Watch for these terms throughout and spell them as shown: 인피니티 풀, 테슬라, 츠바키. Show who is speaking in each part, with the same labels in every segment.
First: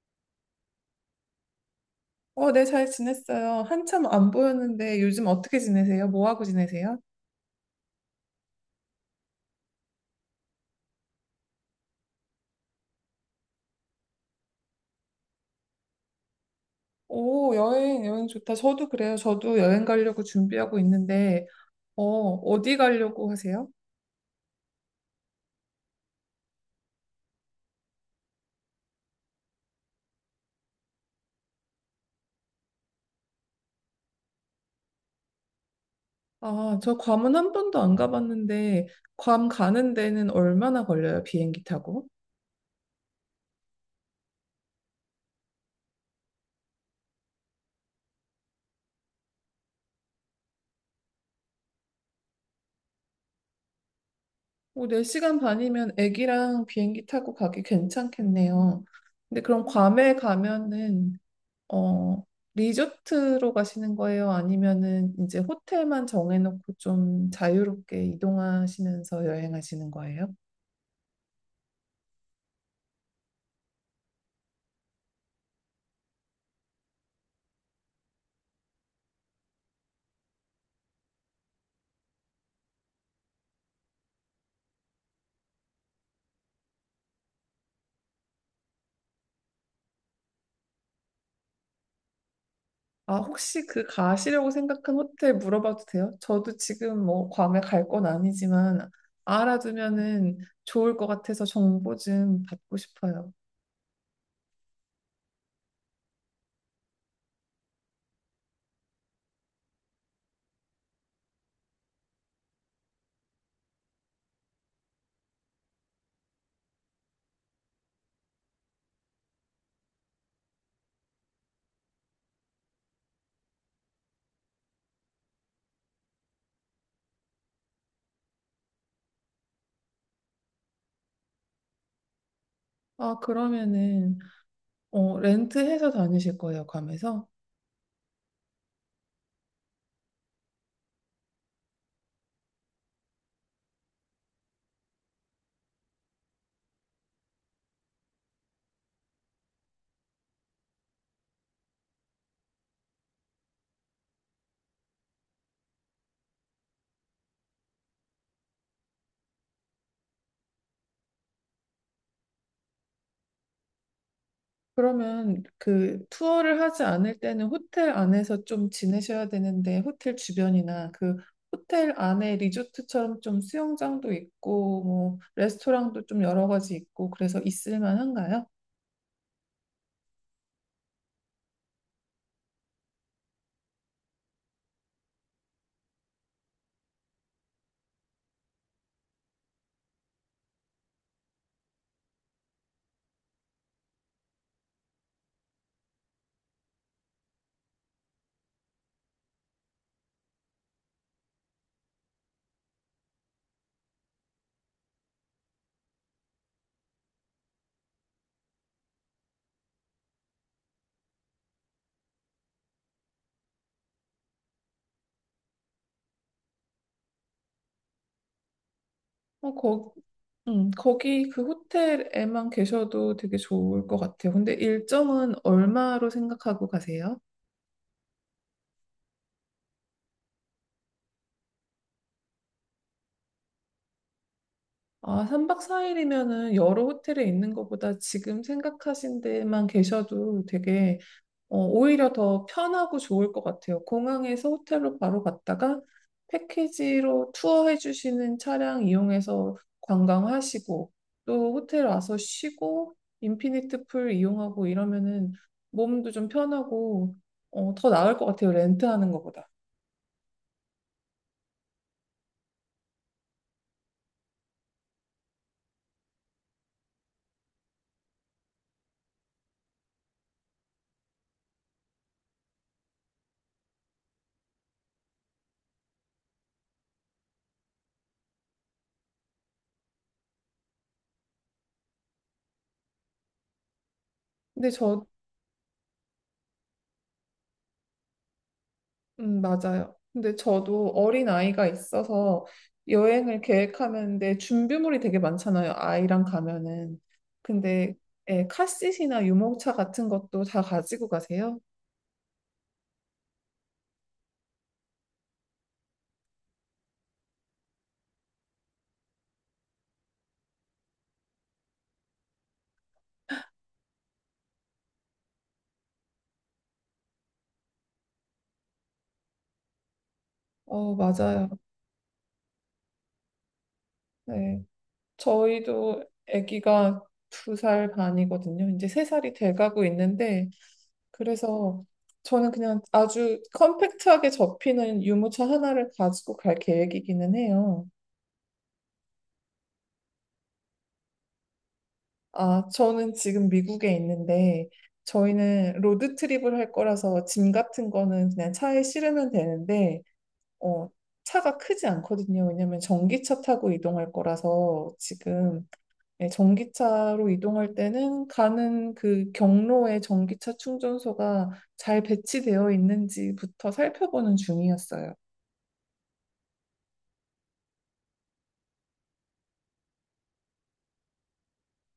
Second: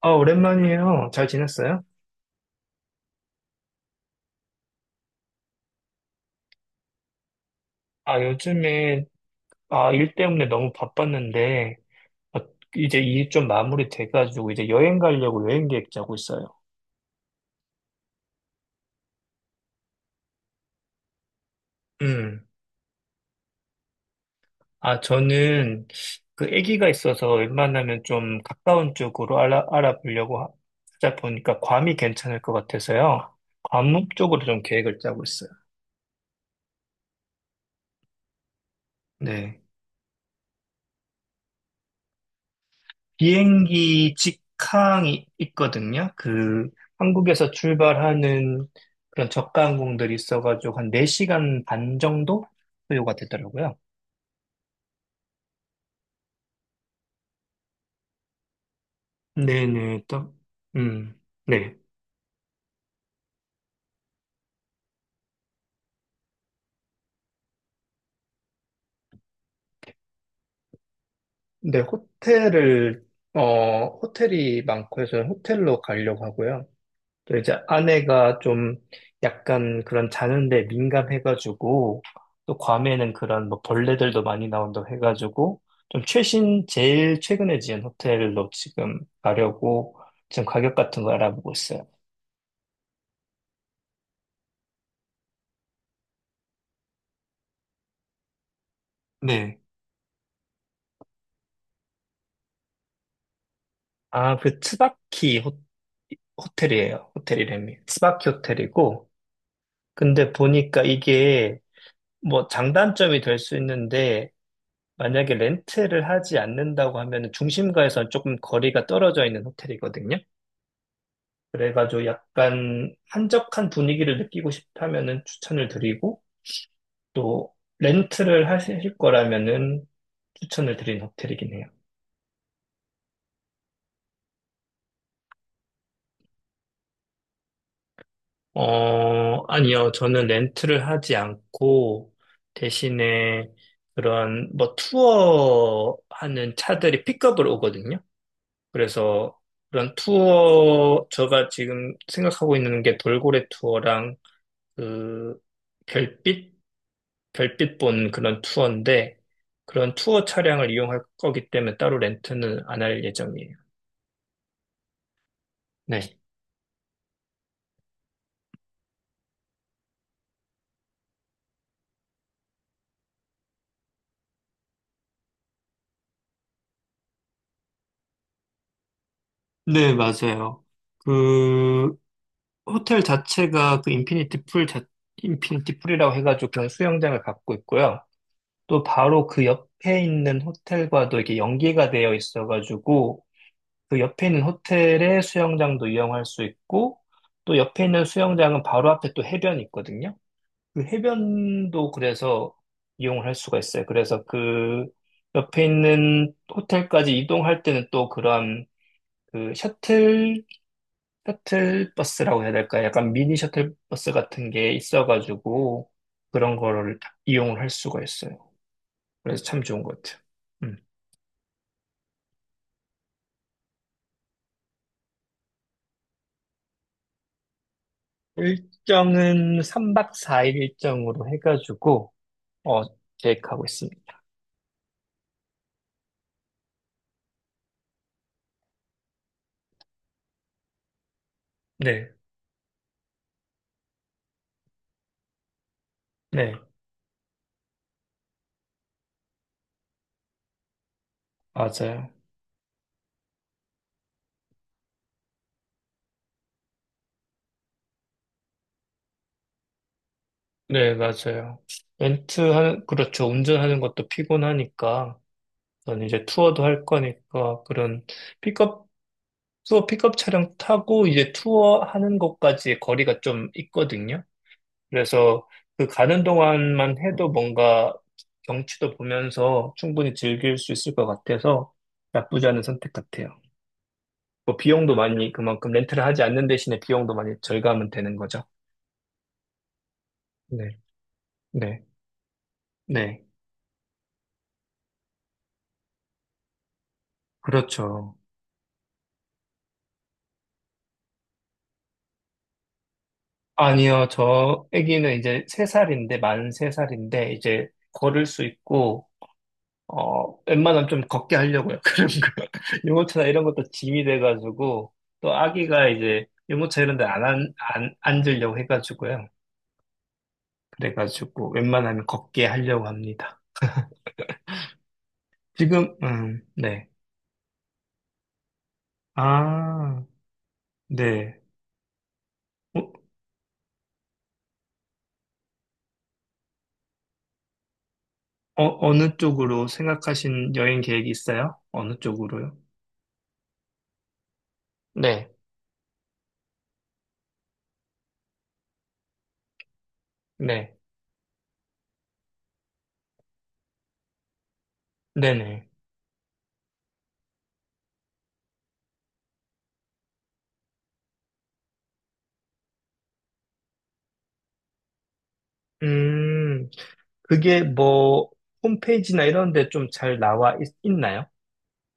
Speaker 1: 오랜만이에요. 잘 지냈어요?
Speaker 2: 네, 잘 지냈어요. 한참 안 보였는데 요즘 어떻게 지내세요? 뭐 하고 지내세요?
Speaker 1: 요즘에, 일 때문에 너무 바빴는데, 아, 이제 일 좀 마무리 돼가지고, 이제 여행 가려고 여행 계획 짜고 있어요.
Speaker 2: 오, 여행, 여행 좋다. 저도 그래요. 저도 여행 가려고 준비하고 있는데,
Speaker 1: 음.
Speaker 2: 어디 가려고 하세요?
Speaker 1: 저는 그 아기가 있어서 웬만하면 좀 가까운 쪽으로 알아보려고 하다 보니까 괌이 괜찮을 것 같아서요. 괌 쪽으로 좀 계획을 짜고 있어요.
Speaker 2: 아, 저 괌은 한 번도 안 가봤는데, 괌
Speaker 1: 네.
Speaker 2: 가는 데는 얼마나 걸려요? 비행기 타고?
Speaker 1: 비행기 직항이 있거든요. 그 한국에서 출발하는 그런 저가 항공들이 있어가지고 한 4시간 반 정도 소요가 되더라고요.
Speaker 2: 오, 4시간 반이면 애기랑 비행기 타고 가기 괜찮겠네요. 근데 그럼
Speaker 1: 네네,
Speaker 2: 괌에
Speaker 1: 또,
Speaker 2: 가면은
Speaker 1: 음, 네.
Speaker 2: 어, 리조트로 가시는 거예요? 아니면은 이제 호텔만 정해놓고 좀 자유롭게 이동하시면서 여행하시는 거예요?
Speaker 1: 네, 어, 호텔이 많고 해서 호텔로 가려고 하고요. 또 이제 아내가 좀 약간 그런 자는데 민감해가지고, 또 괌에는 그런 뭐 벌레들도 많이 나온다고 해가지고 좀 최신 제일 최근에 지은 호텔로 지금 가려고 지금 가격 같은 거 알아보고 있어요.
Speaker 2: 아, 혹시 그 가시려고 생각한 호텔 물어봐도 돼요? 저도 지금 뭐 괌에 갈 건 아니지만
Speaker 1: 네.
Speaker 2: 알아두면은 좋을 것 같아서 정보 좀 받고 싶어요.
Speaker 1: 아, 그 호텔이에요. 호텔이름이 츠바키 호텔이고, 근데 보니까 이게 뭐 장단점이 될 수 있는데, 만약에 렌트를 하지 않는다고 하면 중심가에서 조금 거리가 떨어져 있는 호텔이거든요. 그래가지고 약간 한적한 분위기를 느끼고 싶다면은 추천을 드리고, 또 렌트를 하실 거라면은 추천을 드린 호텔이긴 해요.
Speaker 2: 아, 그러면은 렌트해서 다니실 거예요, 괌에서?
Speaker 1: 어, 아니요. 저는 렌트를 하지 않고 대신에 그런 뭐 투어 하는 차들이 픽업을 오거든요. 그래서 그런 투어, 제가 지금 생각하고 있는 게 돌고래 투어랑 그 별빛, 별빛 본 그런 투어인데, 그런 투어 차량을 이용할 거기 때문에 따로 렌트는 안 할 예정이에요.
Speaker 2: 그러면
Speaker 1: 네.
Speaker 2: 그 투어를 하지 않을 때는 호텔 안에서 좀 지내셔야 되는데 호텔 주변이나 그 호텔 안에 리조트처럼 좀 수영장도 있고 뭐 레스토랑도 좀 여러 가지 있고 그래서 있을 만한가요?
Speaker 1: 네, 맞아요. 그 호텔 자체가 그 인피니티 풀이라고 해가지고 그런 수영장을 갖고 있고요. 또 바로 그 옆에 있는 호텔과도 이렇게 연계가 되어 있어가지고 그 옆에 있는 호텔에 수영장도 이용할 수 있고, 또 옆에 있는 수영장은 바로 앞에 또 해변이 있거든요. 그 해변도 그래서 이용을 할 수가 있어요. 그래서 그 옆에 있는 호텔까지 이동할 때는 또 그런 그 셔틀 버스라고 해야 될까요? 약간 미니 셔틀 버스 같은 게 있어가지고 그런 거를 다 이용을 할 수가 있어요. 그래서
Speaker 2: 어,
Speaker 1: 참 좋은
Speaker 2: 거,
Speaker 1: 것 같아요. 음.
Speaker 2: 거기 그 호텔에만 계셔도 되게 좋을 것 같아요. 근데 일정은 얼마로 생각하고 가세요?
Speaker 1: 일정은 3박 4일 일정으로 해가지고 어, 계획하고 있습니다.
Speaker 2: 아, 3박 4일이면은 여러 호텔에 있는 것보다 지금 생각하신 데만 계셔도 되게
Speaker 1: 네,
Speaker 2: 오히려 더 편하고 좋을 것 같아요. 공항에서 호텔로 바로 갔다가
Speaker 1: 네,
Speaker 2: 패키지로 투어해 주시는 차량 이용해서 관광하시고 또 호텔
Speaker 1: 맞아요.
Speaker 2: 와서 쉬고 인피니트 풀 이용하고 이러면은 몸도 좀 편하고 더 나을 것 같아요. 렌트하는 것보다.
Speaker 1: 네, 맞아요. 렌트하는, 그렇죠. 운전하는 것도 피곤하니까, 저는 이제 투어도 할 거니까, 그런 픽업, 투어 픽업 차량 타고 이제 투어 하는 것까지 거리가 좀 있거든요. 그래서 그 가는 동안만 해도 뭔가 경치도 보면서 충분히 즐길 수 있을 것 같아서 나쁘지 않은 선택 같아요. 뭐
Speaker 2: 근데
Speaker 1: 비용도 많이 그만큼 렌트를 하지 않는 대신에 비용도 많이 절감은 되는 거죠.
Speaker 2: 맞아요. 근데
Speaker 1: 네.
Speaker 2: 저도 어린 아이가
Speaker 1: 네,
Speaker 2: 있어서
Speaker 1: 네,
Speaker 2: 여행을 계획하는데 준비물이 되게 많잖아요. 아이랑 가면은. 근데
Speaker 1: 그렇죠.
Speaker 2: 예, 카시트나 유모차 같은 것도 다 가지고 가세요?
Speaker 1: 아니요, 저 아기는 이제 세살인데 이제 걸을 수 있고, 어, 웬만하면 좀 걷게 하려고요. 그런 거. 유모차나 이런 것도 짐이 돼가지고, 또 아기가 이제 유모차 이런 데 안 앉으려고 해가지고요.
Speaker 2: 맞아요.
Speaker 1: 그래가지고 웬만하면 걷게 하려고 합니다.
Speaker 2: 네.
Speaker 1: 지금,
Speaker 2: 저희도
Speaker 1: 네.
Speaker 2: 아기가 두 살 반이거든요. 이제 세 살이 돼가고
Speaker 1: 아,
Speaker 2: 있는데
Speaker 1: 네.
Speaker 2: 그래서 저는 그냥
Speaker 1: 어,
Speaker 2: 아주 컴팩트하게 접히는 유모차 하나를 가지고 갈 계획이기는 해요.
Speaker 1: 어, 어느 쪽으로 생각하신 여행 계획이 있어요? 어느 쪽으로요?
Speaker 2: 아, 저는 지금 미국에 있는데,
Speaker 1: 네,
Speaker 2: 저희는 로드트립을 할 거라서 짐 같은 거는 그냥 차에 실으면 되는데,
Speaker 1: 네.
Speaker 2: 어, 차가 크지 않거든요. 왜냐면 전기차 타고 이동할 거라서
Speaker 1: 네네.
Speaker 2: 지금 예, 전기차로 이동할 때는 가는 그 경로에 전기차 충전소가 잘 배치되어 있는지부터 살펴보는 중이었어요.
Speaker 1: 음, 그게 뭐, 홈페이지나 이런 데 좀 잘 나와 있, 나요?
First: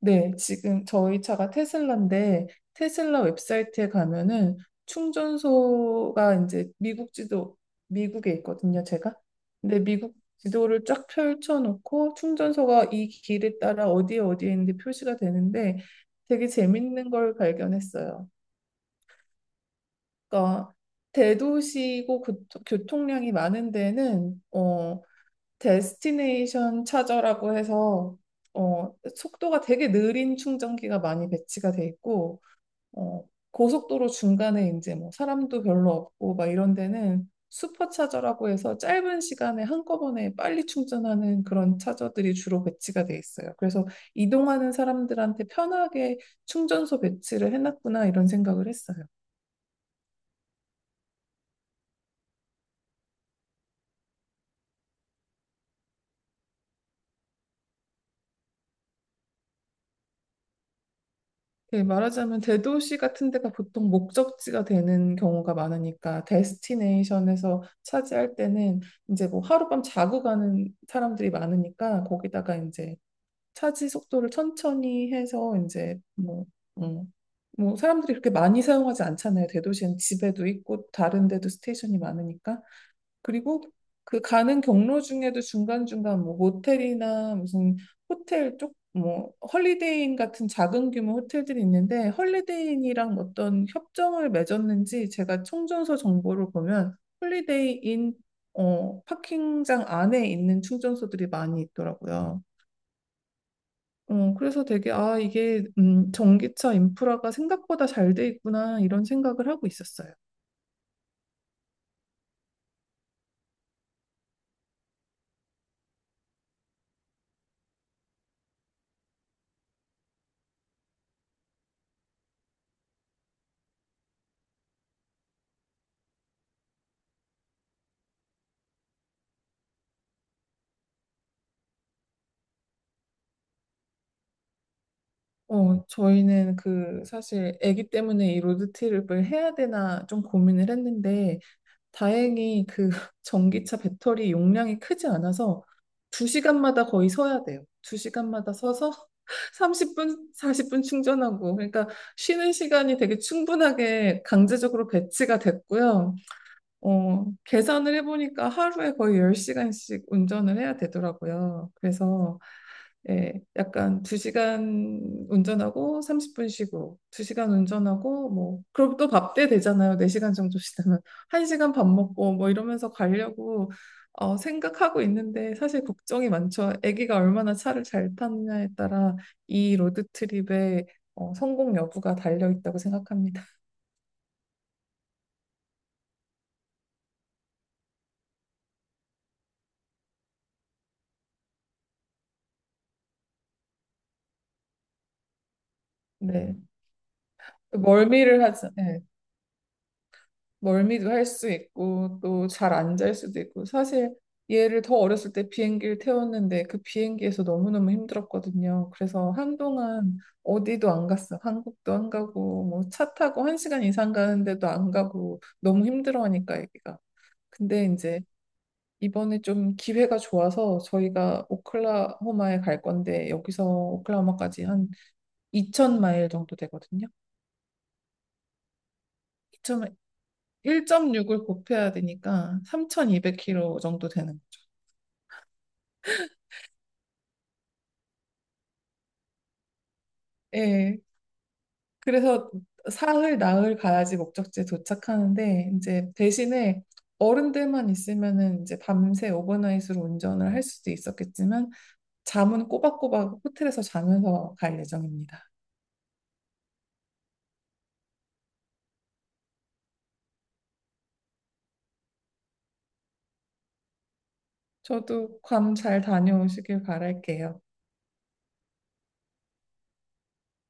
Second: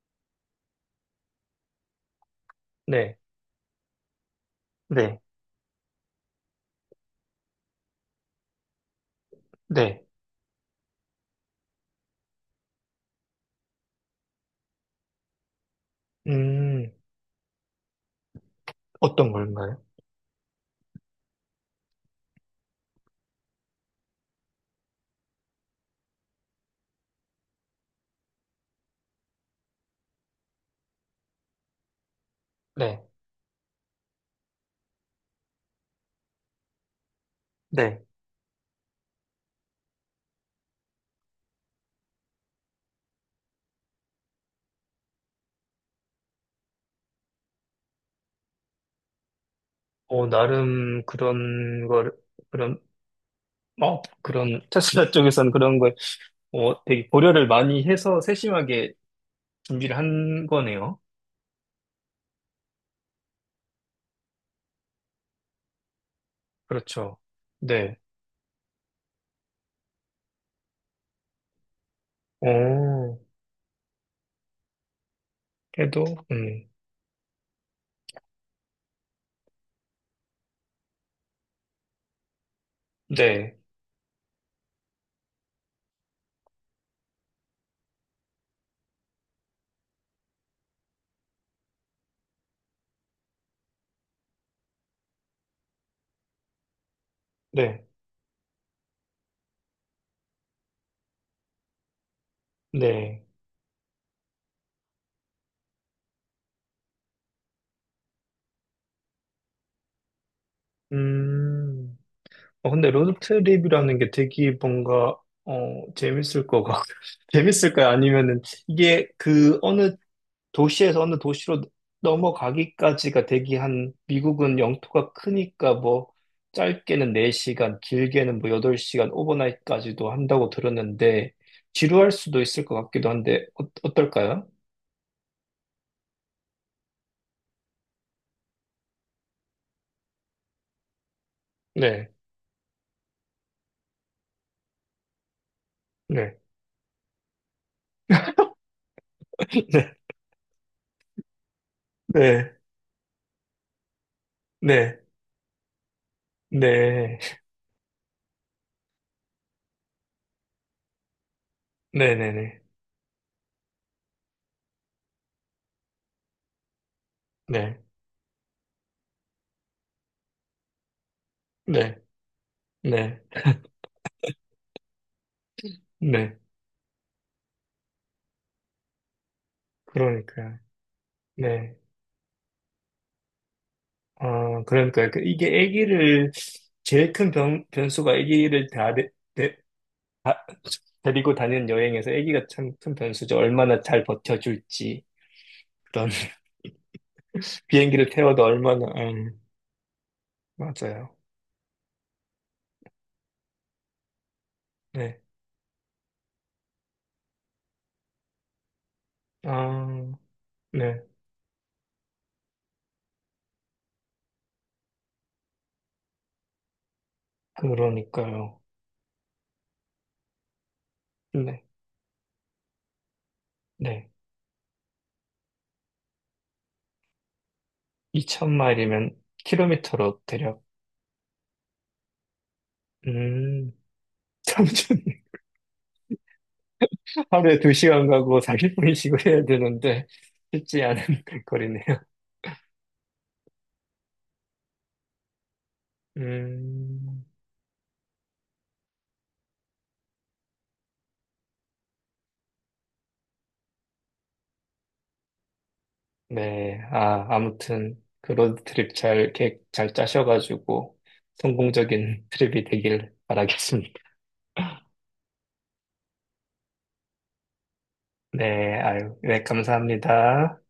Speaker 2: 네, 지금 저희 차가 테슬라인데
Speaker 1: 네,
Speaker 2: 테슬라 웹사이트에 가면은
Speaker 1: 네,
Speaker 2: 충전소가 이제 미국 지도. 미국에 있거든요, 제가. 근데
Speaker 1: 네.
Speaker 2: 미국 지도를 쫙 펼쳐놓고 충전소가 이 길에 따라 어디에 어디에 있는데 표시가 되는데 되게
Speaker 1: 음,
Speaker 2: 재밌는 걸 발견했어요.
Speaker 1: 어떤 걸까요?
Speaker 2: 그러니까 대도시고 교통량이 많은 데는 데스티네이션 차저라고 해서 속도가 되게 느린 충전기가 많이 배치가 돼 있고
Speaker 1: 네,
Speaker 2: 어, 고속도로 중간에 이제 뭐 사람도 별로 없고 막 이런 데는
Speaker 1: 네.
Speaker 2: 슈퍼차저라고 해서 짧은 시간에 한꺼번에 빨리 충전하는 그런 차저들이 주로 배치가 돼 있어요. 그래서 이동하는 사람들한테 편하게 충전소 배치를 해놨구나 이런 생각을 했어요.
Speaker 1: 어, 나름 그런, 그런, 테슬라 쪽에서는 되게 고려를 많이 해서 세심하게 준비를 한 거네요.
Speaker 2: 그 말하자면 대도시 같은 데가 보통 목적지가 되는 경우가 많으니까
Speaker 1: 그렇죠.
Speaker 2: 데스티네이션에서
Speaker 1: 네.
Speaker 2: 차지할 때는 이제 뭐 하룻밤 자고 가는 사람들이 많으니까 거기다가 이제
Speaker 1: 어,
Speaker 2: 차지 속도를 천천히 해서 이제
Speaker 1: 그래도,
Speaker 2: 뭐,
Speaker 1: 음,
Speaker 2: 음, 뭐 사람들이 그렇게 많이 사용하지 않잖아요. 대도시는 집에도 있고 다른 데도 스테이션이 많으니까.
Speaker 1: 네,
Speaker 2: 그리고 그 가는 경로 중에도 중간중간 뭐 모텔이나 무슨 호텔 쪽 뭐 헐리데이인 같은 작은 규모 호텔들이 있는데 헐리데이인이랑 어떤 협정을 맺었는지 제가 충전소 정보를 보면
Speaker 1: 네,
Speaker 2: 홀리데이인 파킹장 안에 있는 충전소들이 많이 있더라고요.
Speaker 1: 네.
Speaker 2: 그래서 되게 아 이게 전기차 인프라가 생각보다 잘 돼 있구나 이런 생각을 하고 있었어요.
Speaker 1: 음. 어, 근데 로드트립이라는 게 되게 뭔가, 어, 재밌을 것 같, 재밌을까요? 아니면은 이게 그 어느 도시에서 어느 도시로 넘어가기까지가 되게 한, 미국은 영토가 크니까 뭐, 짧게는 4시간, 길게는 뭐 8시간, 오버나잇까지도 한다고 들었는데, 지루할 수도 있을 것 같기도 한데, 어, 어떨까요?
Speaker 2: 저희는 그 사실 아기 때문에 이 로드트립을 해야 되나 좀 고민을 했는데
Speaker 1: 네,
Speaker 2: 다행히 그 전기차 배터리 용량이 크지 않아서
Speaker 1: 네,
Speaker 2: 2시간마다 거의 서야 돼요. 2시간마다 서서 30분, 40분 충전하고 그러니까 쉬는
Speaker 1: 네,
Speaker 2: 시간이 되게 충분하게 강제적으로
Speaker 1: 네,
Speaker 2: 배치가 됐고요.
Speaker 1: 네,
Speaker 2: 계산을 해보니까 하루에 거의 10시간씩 운전을 해야 되더라고요.
Speaker 1: 네, 네,
Speaker 2: 그래서
Speaker 1: 네,
Speaker 2: 예, 약간 2시간 운전하고 30분 쉬고 2시간
Speaker 1: 네,
Speaker 2: 운전하고 뭐 그럼 또 밥 때 되잖아요. 4시간 정도 쉬다면 1시간 밥
Speaker 1: 네,
Speaker 2: 먹고 뭐 이러면서
Speaker 1: 네, 네,
Speaker 2: 가려고 생각하고 있는데 사실 걱정이
Speaker 1: 네,
Speaker 2: 많죠. 아기가 얼마나 차를 잘 타느냐에 따라 이 로드
Speaker 1: 그러니까요.
Speaker 2: 트립의
Speaker 1: 네.
Speaker 2: 성공 여부가 달려 있다고 생각합니다.
Speaker 1: 어, 그러니까 그 이게 아기를 제일 변수가 아기를 다 데리고 다니는 여행에서 아기가 참 큰 변수죠. 얼마나 잘 버텨줄지 그런.
Speaker 2: 네.
Speaker 1: 비행기를 태워도
Speaker 2: 멀미를 하죠.
Speaker 1: 얼마나
Speaker 2: 멀미도
Speaker 1: 맞아요.
Speaker 2: 할 수 있고 또 잘 안 잘 수도 있고 사실 얘를 더
Speaker 1: 네.
Speaker 2: 어렸을 때 비행기를 태웠는데 그 비행기에서 너무너무 힘들었거든요. 그래서
Speaker 1: 아,
Speaker 2: 한동안 어디도
Speaker 1: 네.
Speaker 2: 안 갔어. 한국도 안 가고 뭐 차 타고 1시간 이상 가는데도 안 가고 너무 힘들어하니까 애기가. 근데 이제
Speaker 1: 그러니까요.
Speaker 2: 이번에 좀 기회가 좋아서 저희가
Speaker 1: 네.
Speaker 2: 오클라호마에 갈 건데 여기서
Speaker 1: 네.
Speaker 2: 오클라호마까지 한 2,000마일 정도 되거든요.
Speaker 1: 2천 마일이면
Speaker 2: 이천
Speaker 1: 킬로미터로 대략
Speaker 2: 1.6을 곱해야 되니까
Speaker 1: 음,
Speaker 2: 3,200km 정도 되는 거죠.
Speaker 1: 참좋 하루에 2시간 가고 40분씩 쉬고 해야 되는데 쉽지
Speaker 2: 예.
Speaker 1: 않은 거리네요.
Speaker 2: 그래서 사흘, 나흘 가야지 목적지에 도착하는데 이제 대신에
Speaker 1: 음.
Speaker 2: 어른들만 있으면은 이제 밤새 오버나잇으로 운전을 할 수도 있었겠지만 잠은 꼬박꼬박 호텔에서 자면서 갈 예정입니다.
Speaker 1: 네, 아, 아무튼 그 로드트립 잘 계획 잘 짜셔가지고 성공적인 트립이 되길 바라겠습니다.
Speaker 2: 저도 괌 잘 다녀오시길 바랄게요.
Speaker 1: 네, 아유, 네, 감사합니다.